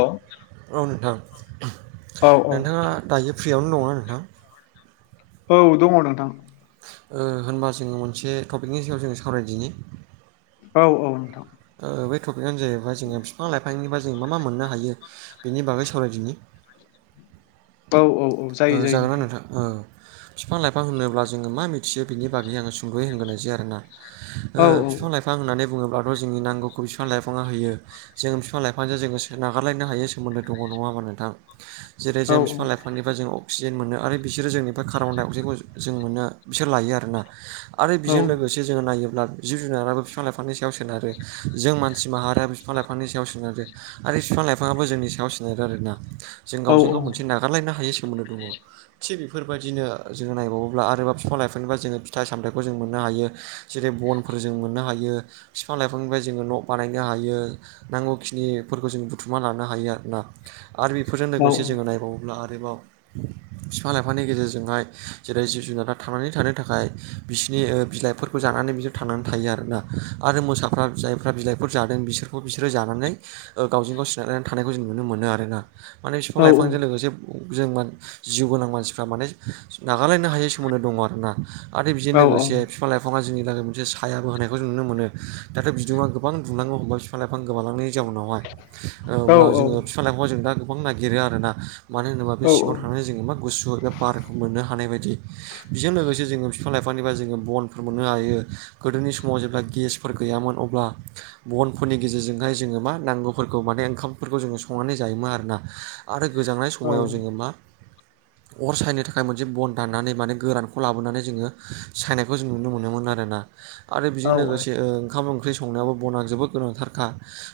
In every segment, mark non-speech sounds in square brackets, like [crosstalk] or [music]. औ औ नोंथां औ नोंथाङा दायो फ्रियावनो दङना नोंथां औ दङ नोंथां होनबा जोङो मोनसे टपिकनि सायाव जोङो सावरायदिनि औ औ नोंथां ओ बे टपिकआनो जाहैबाय जोङो बिफां लाइफांनिबा जों मा मा मोननो हायो बेनि बागै सावरायदिनि औ औ औ जायो जायो जागोन दे नोंथां औ बिफां लाइफां होनोब्ला जोङो मा मिथियो बिनि बागै आङो सुंद'यै होनगोरनोसै आरो ना ओ औ बिफां लाइफां होननानै बुङोब्लाथ' जोंनि नांगौखौ बिफां लाइफाङा होयो जोंङो फिफां लाइफांजों जोङो सो नागारलायनो हायै सोमोन्दो दङ' नङा होमा नोंथां जेरै औ जों फिफां लाइफांनि फ्राय बे जों अक्सिजेन मोनो आरो बिसोरो जोंनिफ्राय कार्बन डाइ अक्साइडखौ जों मोनो बिसोर लायो आरोना आरो औ बेजों लोगोसे जोङो नायोब्ला जिब जुनाराबो फिफां लाइफांनि सायाव सोनारो जों मानसि माहारियाबो फिफां लाइफांनि सायाव सोनारो आरो फिफां लाइफाङाबो जोंनि सायाव सोनारो आरोना जों औ गावजों गाव मोनसे नागारलायनो हायो सो सोमोन्दो दङ' थिग बेफोर बायदिनो जोङो नायबावोब्ला आरोबा बिफां लाइफांनिफाय जोङो फिथाइ सामथाइखौ जों मोननो हायो जेरै बनफोर जों मोननो हायो फिफां लाइफांनिफ्राय जोङो न' बानायनो हायो नांगौखिनिफोरखौ जों बुथुमा लानो हायो आरोना आरो बेफोरजों लोगोसे जोङो नायबावोब्ला आरोबाव फिफां लाइफांनि गेजेरजोंहाय जेरै जिब जुनारा थांनानै थानो थाखाय बिसिनि ओ बिलाइफोर जानानै बिसोर थांनानै थायो आरोना आरो मोसाफ्रा जायफ्रा बिलाइफोर जादों बिसोरखौ बिसोरो जानानै ओ गावजों गाव सिनायनानै थानायखौ जों नुनो मोनो आरोना माने बिफां औ लाइफांजों लोगोसे जों जिउ गोनां मानसिफ्रा माने नागालायनो हायै सोमोन्दो दङ' आरोना आरो बेजों औ लोगोसे फिफां लाइफाङा जोंनि थाखाय मोनसे सायाबो होनायखौ जों नुनो मोनो दाथ' बिदुङा गोबां दुंलांनो हमबाय फिफां लाइफां गोमालांनि जाउनावहाय अब्ला जोङो फिफां लाइफां जों दा गोबां नागिरो आरोना मानो होनोबा बे सिङाव थांनानै जोङो मा गुसु एबा बारखौ मोननो हानाय बायदि बेजों लोगोसे जोङो बिफां लाइफांनिफ्राय जोङो बन फोर मोननो हायो गोदोनि समाव जेब्ला गेसफोर गैयामोन अब्ला बनफोरनि गेजेरजोंहाय जोङो मा नांगौफोरखौ माने ओंखामफोरखौ जोङो संनानै जायोमोन आरोना आरो गोजांनाय समयाव जोङो मा अर सायनो थाखाय मोनसे बन दाननानै माने गोरानखौ लाबोनानै जोङो सायनायखौ जों नुनो मोनोमोन आरोना आरो बेजों लोगोसे ओ ओंखाम ओंख्रि सं संनायावबो बना जोबोद गोनांथारखा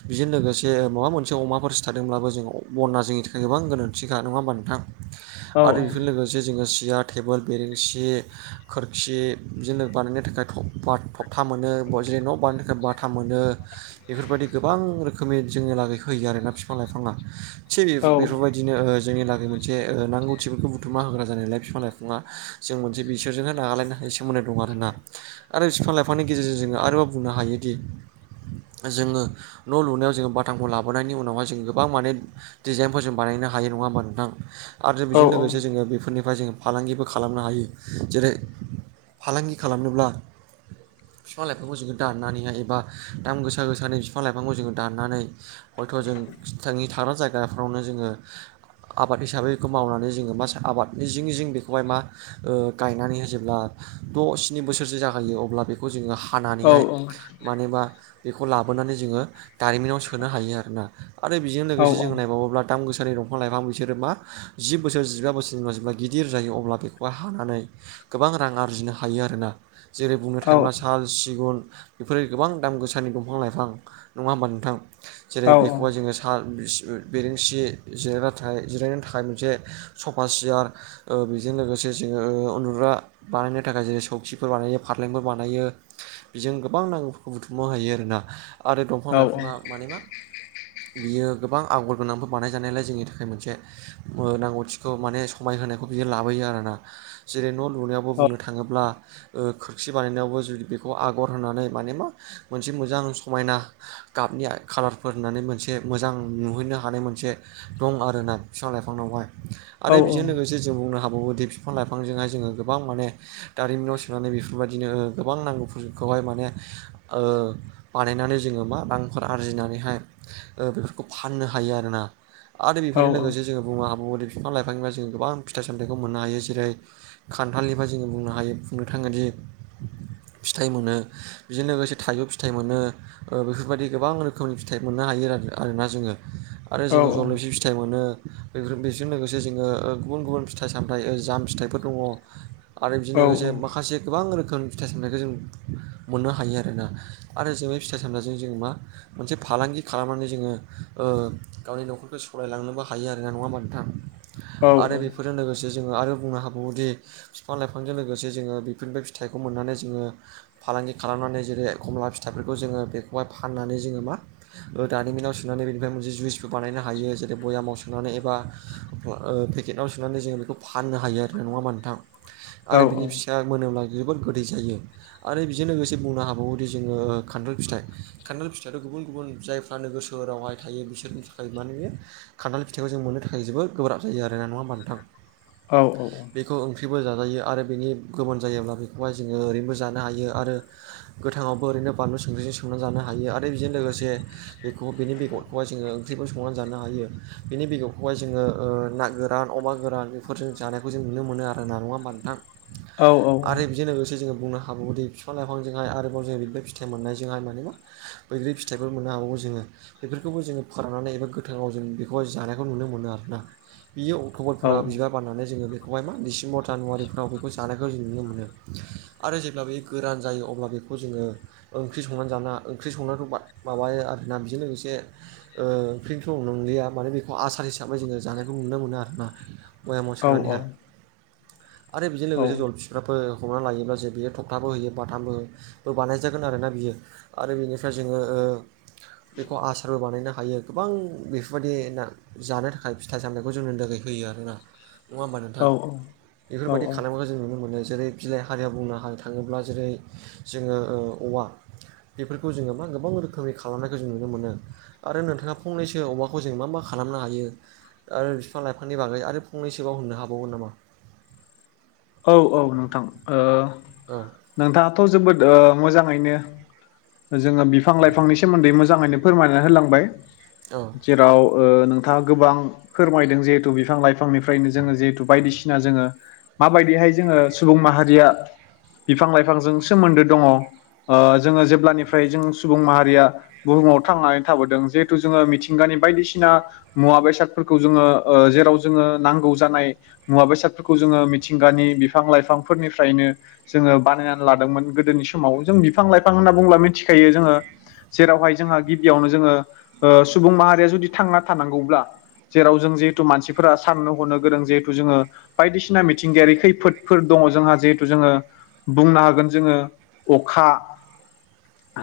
बेजों लोगोसे माबा मोनसे अमाफोर सिथादोंब्लाबो जों बना जोंनि थाखाय गोबां गोनांथिखा नङा होमबा नोंथां आरो बेफोर लोगोसे जोङो सियाथ टेबोल बेरेंसि खोरखि बिदिजों बानायनो थाखाय थफा थखथा मोनो बना जिरायनो न' बानायो थाखाय बा थाम मोनो बेफोर बायदि गोबां रोखोमनि जोंनि लागै होयो आरोना फिफां लाइफाङा थिग बेफो- बेफोर बायदिनो ओ जोंनि लागैमो मोनसे ओ नांगौथिफोरखौ बुथुमा होग्रा जानाय नालाय फिफां लाइफाङा जों मोनसे बिसोरजोंनो नागारलायनो हायि स सोमोन्दो दं आरो ना आरो बिफां लाइफांनि गेजेरजों जोङो आरोबाव बुंनो हायोदि जोङो न' लुनायाव जोङो बाथामखौ लाबोनायनि उनावहाय जों गोबां माने डिजाइनफोरजों बानायनो हायो नङा होमबा नोंथां आरो बेजों लोगोसे जोङो बेफोरनिफ्राय जों फालांगिबो खालामनो हायो जेरै फालांगि खालामनोब्ला फिफां लाइफांखौ जोङो दाननानैहाय एबा दाम गोसा गोसानि बिफां लाइफांखौ जोङो दाननानै हयथ' जों जोंनि थाग्रा जायगाफ्रावनो जोङो आबाद हिसाबै बेखौ मावनानै जोङो मा आबादनि जिं जिं बेखौहाय मा ओ गायनानैहा जेब्ला द' स्नि बोसोरसो जाहैयो अब्ला बेखौ जोङो हानानैहाय माने बा बेखौ लाबोनानै जोङो दारिमिनाव सोनो हायो आरोना आरो बेजों लोगोसे जोङो नायबावोब्ला दाम गोसानि दफां लाइफां ब बिसोरो मा जि बोसोर जिबा बोसोरनि जेब्ला गिदिर जायो अब्ला बेखौहाय हानानै गोबां रां आरजिनो हायो आरोना जेरै बुंनो थाङोब्ला साल सिगुन बेफोरो गोबां दाम गोसानि दंफां लाइफां नङा होमबा नोंथां जेरै बेखौहाय जोङो साल सि बेरेंसि जेरायग्रा थाय जिरायनो थाखाय मोनसे सफा सियार ओ बेजों लोगोसे जोङो ओ उन्दुग्रा बानायनो थाखाय जेरै सौखिफोर बानायो फालेंफोर बानायो बेजों गोबां नांगौफोरखौ बुथुमनो हायो आरोना आरो दंफां लाइफाङा माने मा बियो गोबां आगर गोनांफोर बानायजानायलाय जोंनि थाखाय थाखाय मोनसे नांगौथिखौ माने समाय होनोनायखौ बियो लाबोयो आर ना जेरै न' लुनायावबो बुंनो थाङोब्ला खोरखि बानायनायावबो जुदि बेखौ आगर होनानै माने मा मोनसे मोजां समायना गाबनि खालारफोर होननानै मोनसे मोजां नुहोनो हानाय मोनसे दं आरोना बिफां लाइफांजोंहाय आरो बेजों लोगोसे जे जों बुंनो हाबावोदि बिफां लाइफांजोंहाय जोङो गोबां माने दारिमिनाव सोनानै बेफोरबायदिनो गोबां नांगौफोरखौहाय माने बानायनानै जोङो मा रांफोर आरजिनानैहाय बेफोरखौ फाननो हायो आरोना आरो बेफोरजों लोगोसे जोङो बुनो हाबावोदि बिफां लाइफांनिफ्राय जों गोबां फिथाइ सामथायखौ मोननो हायो जेरै खान्थाालबा जोङो बुंनो हायो बुंनो थाङोदि फिथाइ मोनो बिजों लोगोसे थाइजौ फिथाइ मोनो बेफोरबायदि गोबां रोखोमनि फिथाइ मोननो हायो आरोना जोङो आरो जोङो जि फिथाइ मोनो बेफोर बेजों लोगोसे जोङो गुबुन गुबुन फिथाइ सामथाय जाम फिथाइफोर दङ आरो बिजों लोगोसे माखासे गोबां रोखोम फिथाइ सामनायखौ जों मोननो हायो आरोना आरो जों बे फिथाइ सामनायजों जों मा मोनसे फालांगि खालामनानै जोङो गावनि न'खरखौ सालायलांनोबो हायो आरोना नङा होमा नोंथां आरो बेफोरजों लोगोसे जोङो आरो बुंनो हाबावोदि बिफां लाइफांजों लोगोसे जोङो बेफोरबो फिथाइखौ मोननानै जोङो फालांगि खालामनानै जेरै खमला फिथाइफोरखौ जोङो बेखौहाय फाननानै जोङो मा दानिमनाव सुनानै बेनिफ्राय मोनसे जुइसबो बानायनो हायो हायो जेरै भयामाव सोनानै एबा पेकेटआव सोनानै जोङो बेखौ फाननो हायो आरोना नङा होनबा नोंथां आरो बिनि फिसाया मोनोब्ला जोबोद गोदै जायो आरो बेजों लोगोसे बुंनो हाबावोदि जोङो खान्थाल फिथाइ खान्थाल फिथाइयाथ गुबुन गुबुन जायफ्रा नोगोर सोरावहाय थायो बिसोरनि थाखाय माने बे खान्थाल फिथाइखौ जों मोननो थाखाय जोबोद गोब्राब जायो आरो ना नङा होनबा नोंथां औ औ औ बेखौ ओंख्रिबो जाजायो आरो बेनि गोमोन जायोब्ला बेखौहाय जोङो ओरैनोबो जानो हायो आरो गोथाङावबो ओरैनो बानलु संख्रिजों संनानै जानो हायो आरो बेजों लोगोसे बेखौ बेनि बेगरखौहाय जोङो ओंख्रिबो संनानै जानो हायो बेनि बेगरखौहाय जोङो ना गोरान अमा गोरान फोरजों जानायखौ जों नुनो मोनो आरो ना नङा होनबा नोंथां आरो बेजों लोगोसे जोङो बुंनो ह हाबावोदि बिफां लाइफांजोंहाय आरोबाव जों बिदिनो फिथाइ मोननायजोंहाय मानबा बैग्रि फिथाइफोर मोननो हाबावो जोङो बेफोरखौबो जोङो खारनै एबा गोथाङाव जों बेखौहाय जानायखौ नुनो मोनो आरोना बियो अक्टबरफोराव बिबार बारनानै जोङो बेखौहाय मा डिसेम्बर जानुवारिफ्राव बेखौ जानायखौ जों नुनो मोनो आरो जेब्ला बे गोरान जायो अब्ला बेखौ जोङो ओंख्रि संनानै जाना ओंख्रि संनायाथ‌ माबायो आरो ना बेजों लोगोसे ओंख्रिथ नंलिया माने बेखौ आसार हिसाबै जोङो जानायखौ नुनो मोनो आरोना भयामाव सोनानै हाय आरो औ बेजों औ लोगोसे औ जलफि बिबो हमना लायोब्ला जे बियो थखथाबो होयो बाथामबो होयो बानायजागोन आरोना बियो आरो बेनिफ्राय जोङो बेखौ आसारबो बानायनो हायो हायो गोबां बेफोरबायदि ना जानो थाखाय फिथाइ सामनायखौ जोंनो दगै होयो आरोना नङा होमबा औ नोंथां औ बेफोरबायदि खालामनायखौ जों नुनो मोनो जेरै बिलाइ हारिया बुंनो थाङोब्ला जेरै जोङो औवा बेफोरखौ जोङो मा गोबां रोखोमनि खालामनायखौ जों नुनो मोनो आरो नोंथाङा फंनैसो अमाखौ जों मा मा खालामनो हायो आरो बिफां लाइफांनि बागै आरो फंनैसोबाव होननो हाबावगोन नामा औ औ नोंथां ओ औ नोंथाङाथ जोबोद मोजाङैनो जोङो बिफां बिफां लाइफांनि सोमोन्दै मोजाङैनो फोरमायना होलांबाय औ जेराव नोंथाङा गोबां फोरमायदों जिहेथु बिफां लाइफां निफ्रायनो जोङो जिहेथु बायदिसिना जोङो माबायदिहाय जोङो सुबुं माहारिया बिफां लाइफांजों सोमोन्दो दङ जोङो जेब्लानिफ्राय जों सुबुं माहारिया बुहुमाव थांनानै थाबोदों जिहेथु जोङो मिथिंगानि बायदिसिना मुवा बेसादफोरखौ जोङो ओ जेराव जोङो नांगौ जानाय मुवा बेसादफोरखौ जोङो मिथिंगानि बिफां लाइफांफोरनिफ्रायनो जोङो बानायनानै लादोंमोन गोदोनि समाव जों बिफां लाइफां होनना बुङोब्ला मिथिखायो जोङो जेरावहाय जोंहा गिबियावनो जोङो सुबुं माहारिया जुदि थांना थानांगौब्ला जेराव जों जिहेतु मानसिफोरा साननो हरनो गोरों जहेतु जोङो बायदिसिना मिथिंगायारि खैफोदफोर दङ जोंहा जिहेथु जोङो बुंनो हागोन जोङो अखा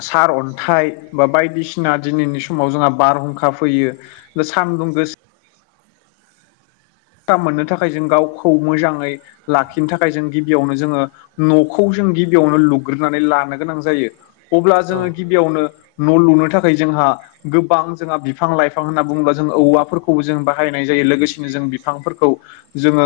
सार अन्थाइ बा बायदिसिना दिनैनि समाव जोंहा बारहुंखा फैयो सान्दुं गोसा मोननो थाखाय जों गावखौ मोजाङै लाखिनो थाखाय जों गिबियावनो जोङो न'खौ जों गिबियावनो लुग्रोनानै लानो गोनां जायो अब्ला जोङो औ गि गिबियावनो न' लुनो थाखाय जोंहा गोबां जोंहा बिफां लाइफां होनना बुङोबा जों औवाफोरखौ खौबो जों बाहायनाय जायो लोगोसेनो जों बिफांफोरखौ जोङो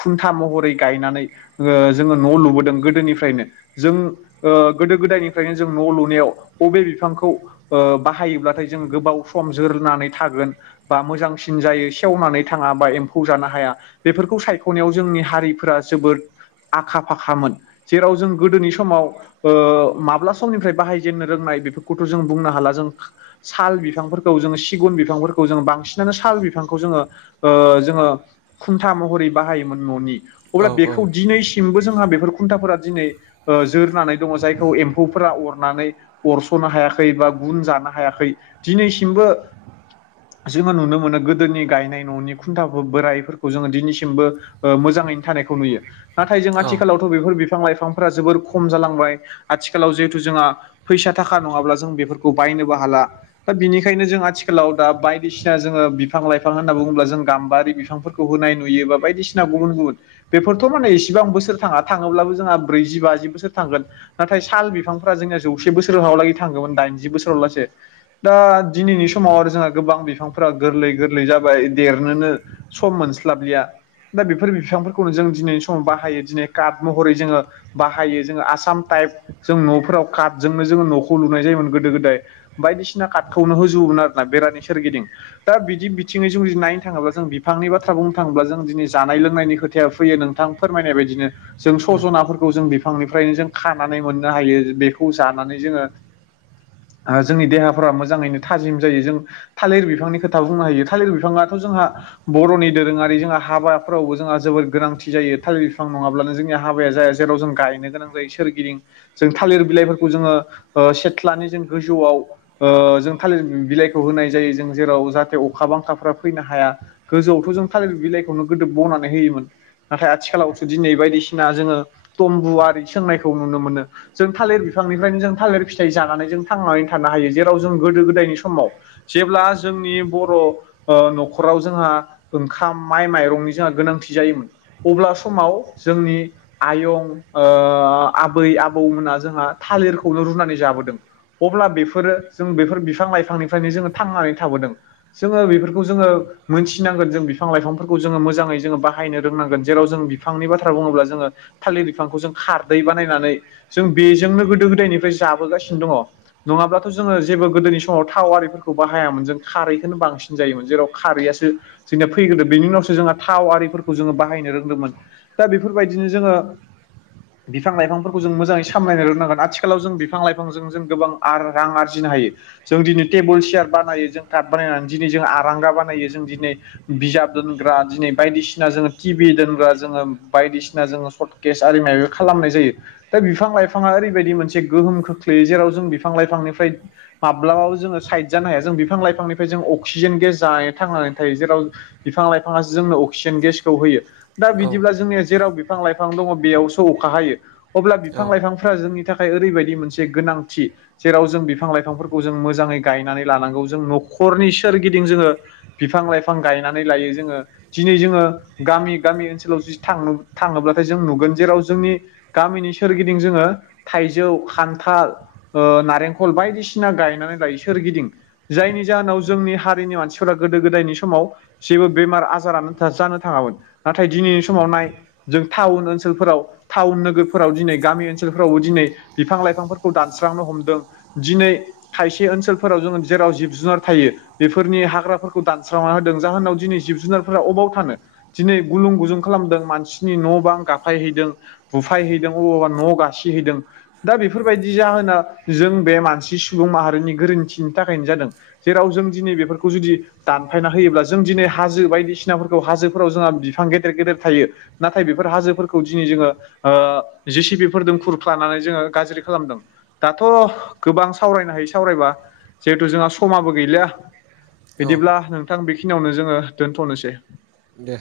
खुन्था महरै गायनानै ओ जोङो न' लुबोदों गोदोनिफ्रायनो जों ओ गोदो गोदायनिफ्रायनो जों न' लुनायाव अबे बिफांखौ ओ बाहायोब्लाथाय जों गोबाव सम जोरनानै थागोन बा मोजांसिन जायो सेवनानै थाङा बा खौ जानो हाया बेफोरखौ सायख'नायाव जोंनि हारिफोरा जोबोद आखा फाखामोन जेराव जों गोदोनि समाव ओ माब्ला समनिफ्राय बाहायजेननो रोंनाय बेफोरखौथ' जों बुंनो हाला जों साल बिफांफोरखौ जोङो सिगुन बिफांफोरखौ जों बांसिनानो साल बिफांखौ जोङो जोङो खुन्था महरै बाहायोमोन न'नि औ अब्ला बेखौ दिनै मबो जोंहा बेफोर खुन्थाफोरा दिनै ओ जोरनानै दङ जायखौ एम्फौफोरा अरनानै अरस'नो हायाखै बा गुन जानो हायाखै दिनैसिमबो जोङो नुनो मोनो गोदोनि गायनाय न'निखौ खुन्था बोराइफोरखौ जोङो दिनैसिमबो मोजाङैनो थानायखौ नुयो नाथाय जों औ आथिखालाव थ' बेफोर बिफां लाइफांफोरा जोबोर खम जालांबाय आथिखालाव जिहेथु जोंहा फैसा थाखा नङाब्ला जों बेफोरखौ बायनोबो हाला दा बिनिखायनो जों आथिखालाव दा बायदिसिना जोङो बिफां लाइफां होन्ना बुङोबा जों गाम्बारि बिफांफोरखौ होनाय नुयोबा बायदिसिना गुबुन गुबुन बेफोरथ' माने इसेबां बोसोर थाङा थाङोब्लाबो जोंहा ब्रैजि बाजि बोसोर थांगोन नाथाय साल बिफांफोरा जोंनिया जौसे बोसोर हालागै थांडो़मोन दाइनजि बोसोराव लासे दा दिनैनि समाव आरो जोंहा गोबां बिफांफोरा गोरलै गोरलै जाबाय देर नो सम मोनस्लाबलिया दा बेफोर बिफांफोरखौनो जों दिनैनि समाव बाहायो दिनै कात महरै जोङो बाहायो जोङो आसाम टाइप जों न'फोराव काटजोंनो जोङो न'खौ लुनाय जायोमोन गोदो गोदाय बायदिसिना कटखौनो होजोबोमोन आरोना बेरानि सोरगिदिं दा बिदि बिथिङै जों नायनो थाङोबा जों बिफांनि बाथ्रा बुंनो थाङोब्ला जों दिनै जानाय लोंनायनि खोथाया फैयो नोंथां फोरमायनाय बायदिनो जों उम सजनाफोरखौ जों बिफांनिफ्रायनो जों खानानै मोननो हायो बेखौ जानानै जोङो जोंनि देहाफोरा मोजाङैनो थाजिम जायो जों थालिर बिफांनि खोथा बुंनो हायो थालिर बिफाङाथ' जोंहा बर'नि दोरोङारि जोंहा हाबाफोरावबो जोंहा जोबोर गोनांथि जायो थालिर बिफां नङाब्लानो जोंनि हाबाया जाया जेराव जों गायनो गोनां जायो सोरगिदिं जों थालिर बिलाइफोरखौ जोङो सेथ्लानि जों गोजौआव जों थालिर बिलाइखौ होनाय जायो जों जेराव जाहाथे अखा बांखाफ्रा फैनो हाया गोजौआवथ' जों थालिर बिलाइखौनो गोदो बनानै होयोमोन नाथाय आथिखालावसो दिनै बायदिसिना जोङो तम्बुआरि सोंनायखौ नुनो मोनो जों थालिर बिफांनिफ्रायनो जों थालिर फिथाइ जानानै जों थांनानै थानो हायो जेराव जों गोदो गोदायनि समाव जेब्ला जोंनि बर' ओ न'खराव जोंहा ओंखाम माइ माइरंनि जोंहा गोनांथि जायोमोन अब्ला समाव जोंनि आयं आबै आबौमोना जोंहा थालिरखौनो रुनानै जाबोदों अब्ला बेफोरो जों बेफोर बिफां लाइफांनिफ्रायनो जोङो थांनानै थाबोदों जोङो बेफोर खौ जोङो मोनथिनांगोन जों बिफां लाइफांफोरखौ जोङो मोजाङै जोङो बाहायनो रोंनांगोन जेराव जों बिफांनि बाथ्रा बुङोब्ला जोङो थालिर बिफांखौ जों खारदै बानायनानै जों बेजोंनो गोदो गोदायनिफ्राय जाबोगासिनो दङ नङाब्लाथ' जोङो जेबो गोदोनि समाव थाव आरिफोरखौ बाहायामोन जों खारैखौनो बांसिन जायोमोन जेराव खारैयासो जोंया फैग्रोदो बेनि उनावसो जोंहा थाव आरिफोरखौ जोङो बाहायनो रोंदोंमोन दा बेफोरबायदिनो जोङो [inaudible] बिफां लाइफांफोरखौ जों मोजाङै सामलायनो रोंनोंगोन आथिखालाव जों बिफां लाइफांजों जों गोबां रां आर आरजिनो हायो जों दिनै टेबोल सियार बानायो जों कार्ड बानायनानै दिनै जों आरांगा बानायो जों दिनै बिजाब दोनग्रा दिनै बायदिसिना जोङो टि भि दोनग्रा जोङो बायदिसिना जोङो सट केस आरिमायाबो [unintelligible] खालामनाय जायो दा बिफां लाइफाङा ओरैबायदि मोनसे गोहोम खोख्लैयो जेराव जों बिफां लाइफांनिफ्राय माब्लाबाबो जोङो साइड जानो हाया जों बिफां लाइफांनिफ्राय जों अक अक्सिजेन गेस जानाय थांनानै थायो जेराव बिफां लाइफाङासो जोंनो अक्सिजेन गेसखौ होयो दा औ बिदिब्ला जोंनिया जेराव बिफां लाइफां दङ बेयावसो अखा हायो अब्ला बिफां औ लाइफां फ्रा जोंनि थाखाय ओरैबायदि मोनसे गोनांथि जेराव जों बिफां लाइफांफोरखौ जों मोजाङै गायनानै लानांगौ जों न'खरनि सोरगिदिं जोङो बिफां लाइफां गायनानै लायो जोङो दिनै जोङो गामि गामि ओनसोलाव जुदि थाडो़ थाङोब्लाथाय जों नुगोन जेराव जोंनि गामिनि सोरगिदिं जोङो थाइजौ खान्थाल ओ नारेंखल बायदिसिना गायनानै दायो सोरगिदिं जायनि जाहोनाव जोंनि हारिनि मानसिफोरा गोदो गोदायनि समाव जेबो बेमार आजारानो जानो थाङामोन नाथाय दिनैनि समाव नाय जों टाउन ओनसोलफोराव टाउन नोगोरफोराव दिनै गामि ओनसोलफोरावबो दिनै बिफां लाइफांफोरखौ दानस्रांनो हमदों दिनै खायसे ओनसोलफोराव जोङो जेराव जिब जुनार थायो बेफोरनि हाग्राफोरखौ दानस्रांना होदों जाहोनाव दिनै जिब जुनारफोरा अबाव थानो दिनै गुलुं गुलुं खालामदों मानसिनि न' बां गाफायहैदों बुफाय हैैदों अबावबा न' गासिहैदों दा बेफोरबायदि जाहोना जों बे मानसि सुबुं माहारिनि गोरोन्थिनि थाखायनो जादों जेराव जों दिनै बेफोरखौ जुदि दानफायना होयोब्ला जों दिनै हाजो बायदिसिनाफोरखौ हाजोफोराव जोंहा बिफां गेदेर गेदेर थायो नाथाय बेफोर हाजोफोरखौ दिनै जोङो ओ जिसिबिफोरदों खुरख्लानानै जोङो गाज्रि खालामदों दाथ' गोबां सावरायनो हायो सावरायबा जिहेथु जोंहा समाबो गैलिया औ बिदिब्ला नोंथां बेखिनियावनो जोङो दोन्थ'नोसै दे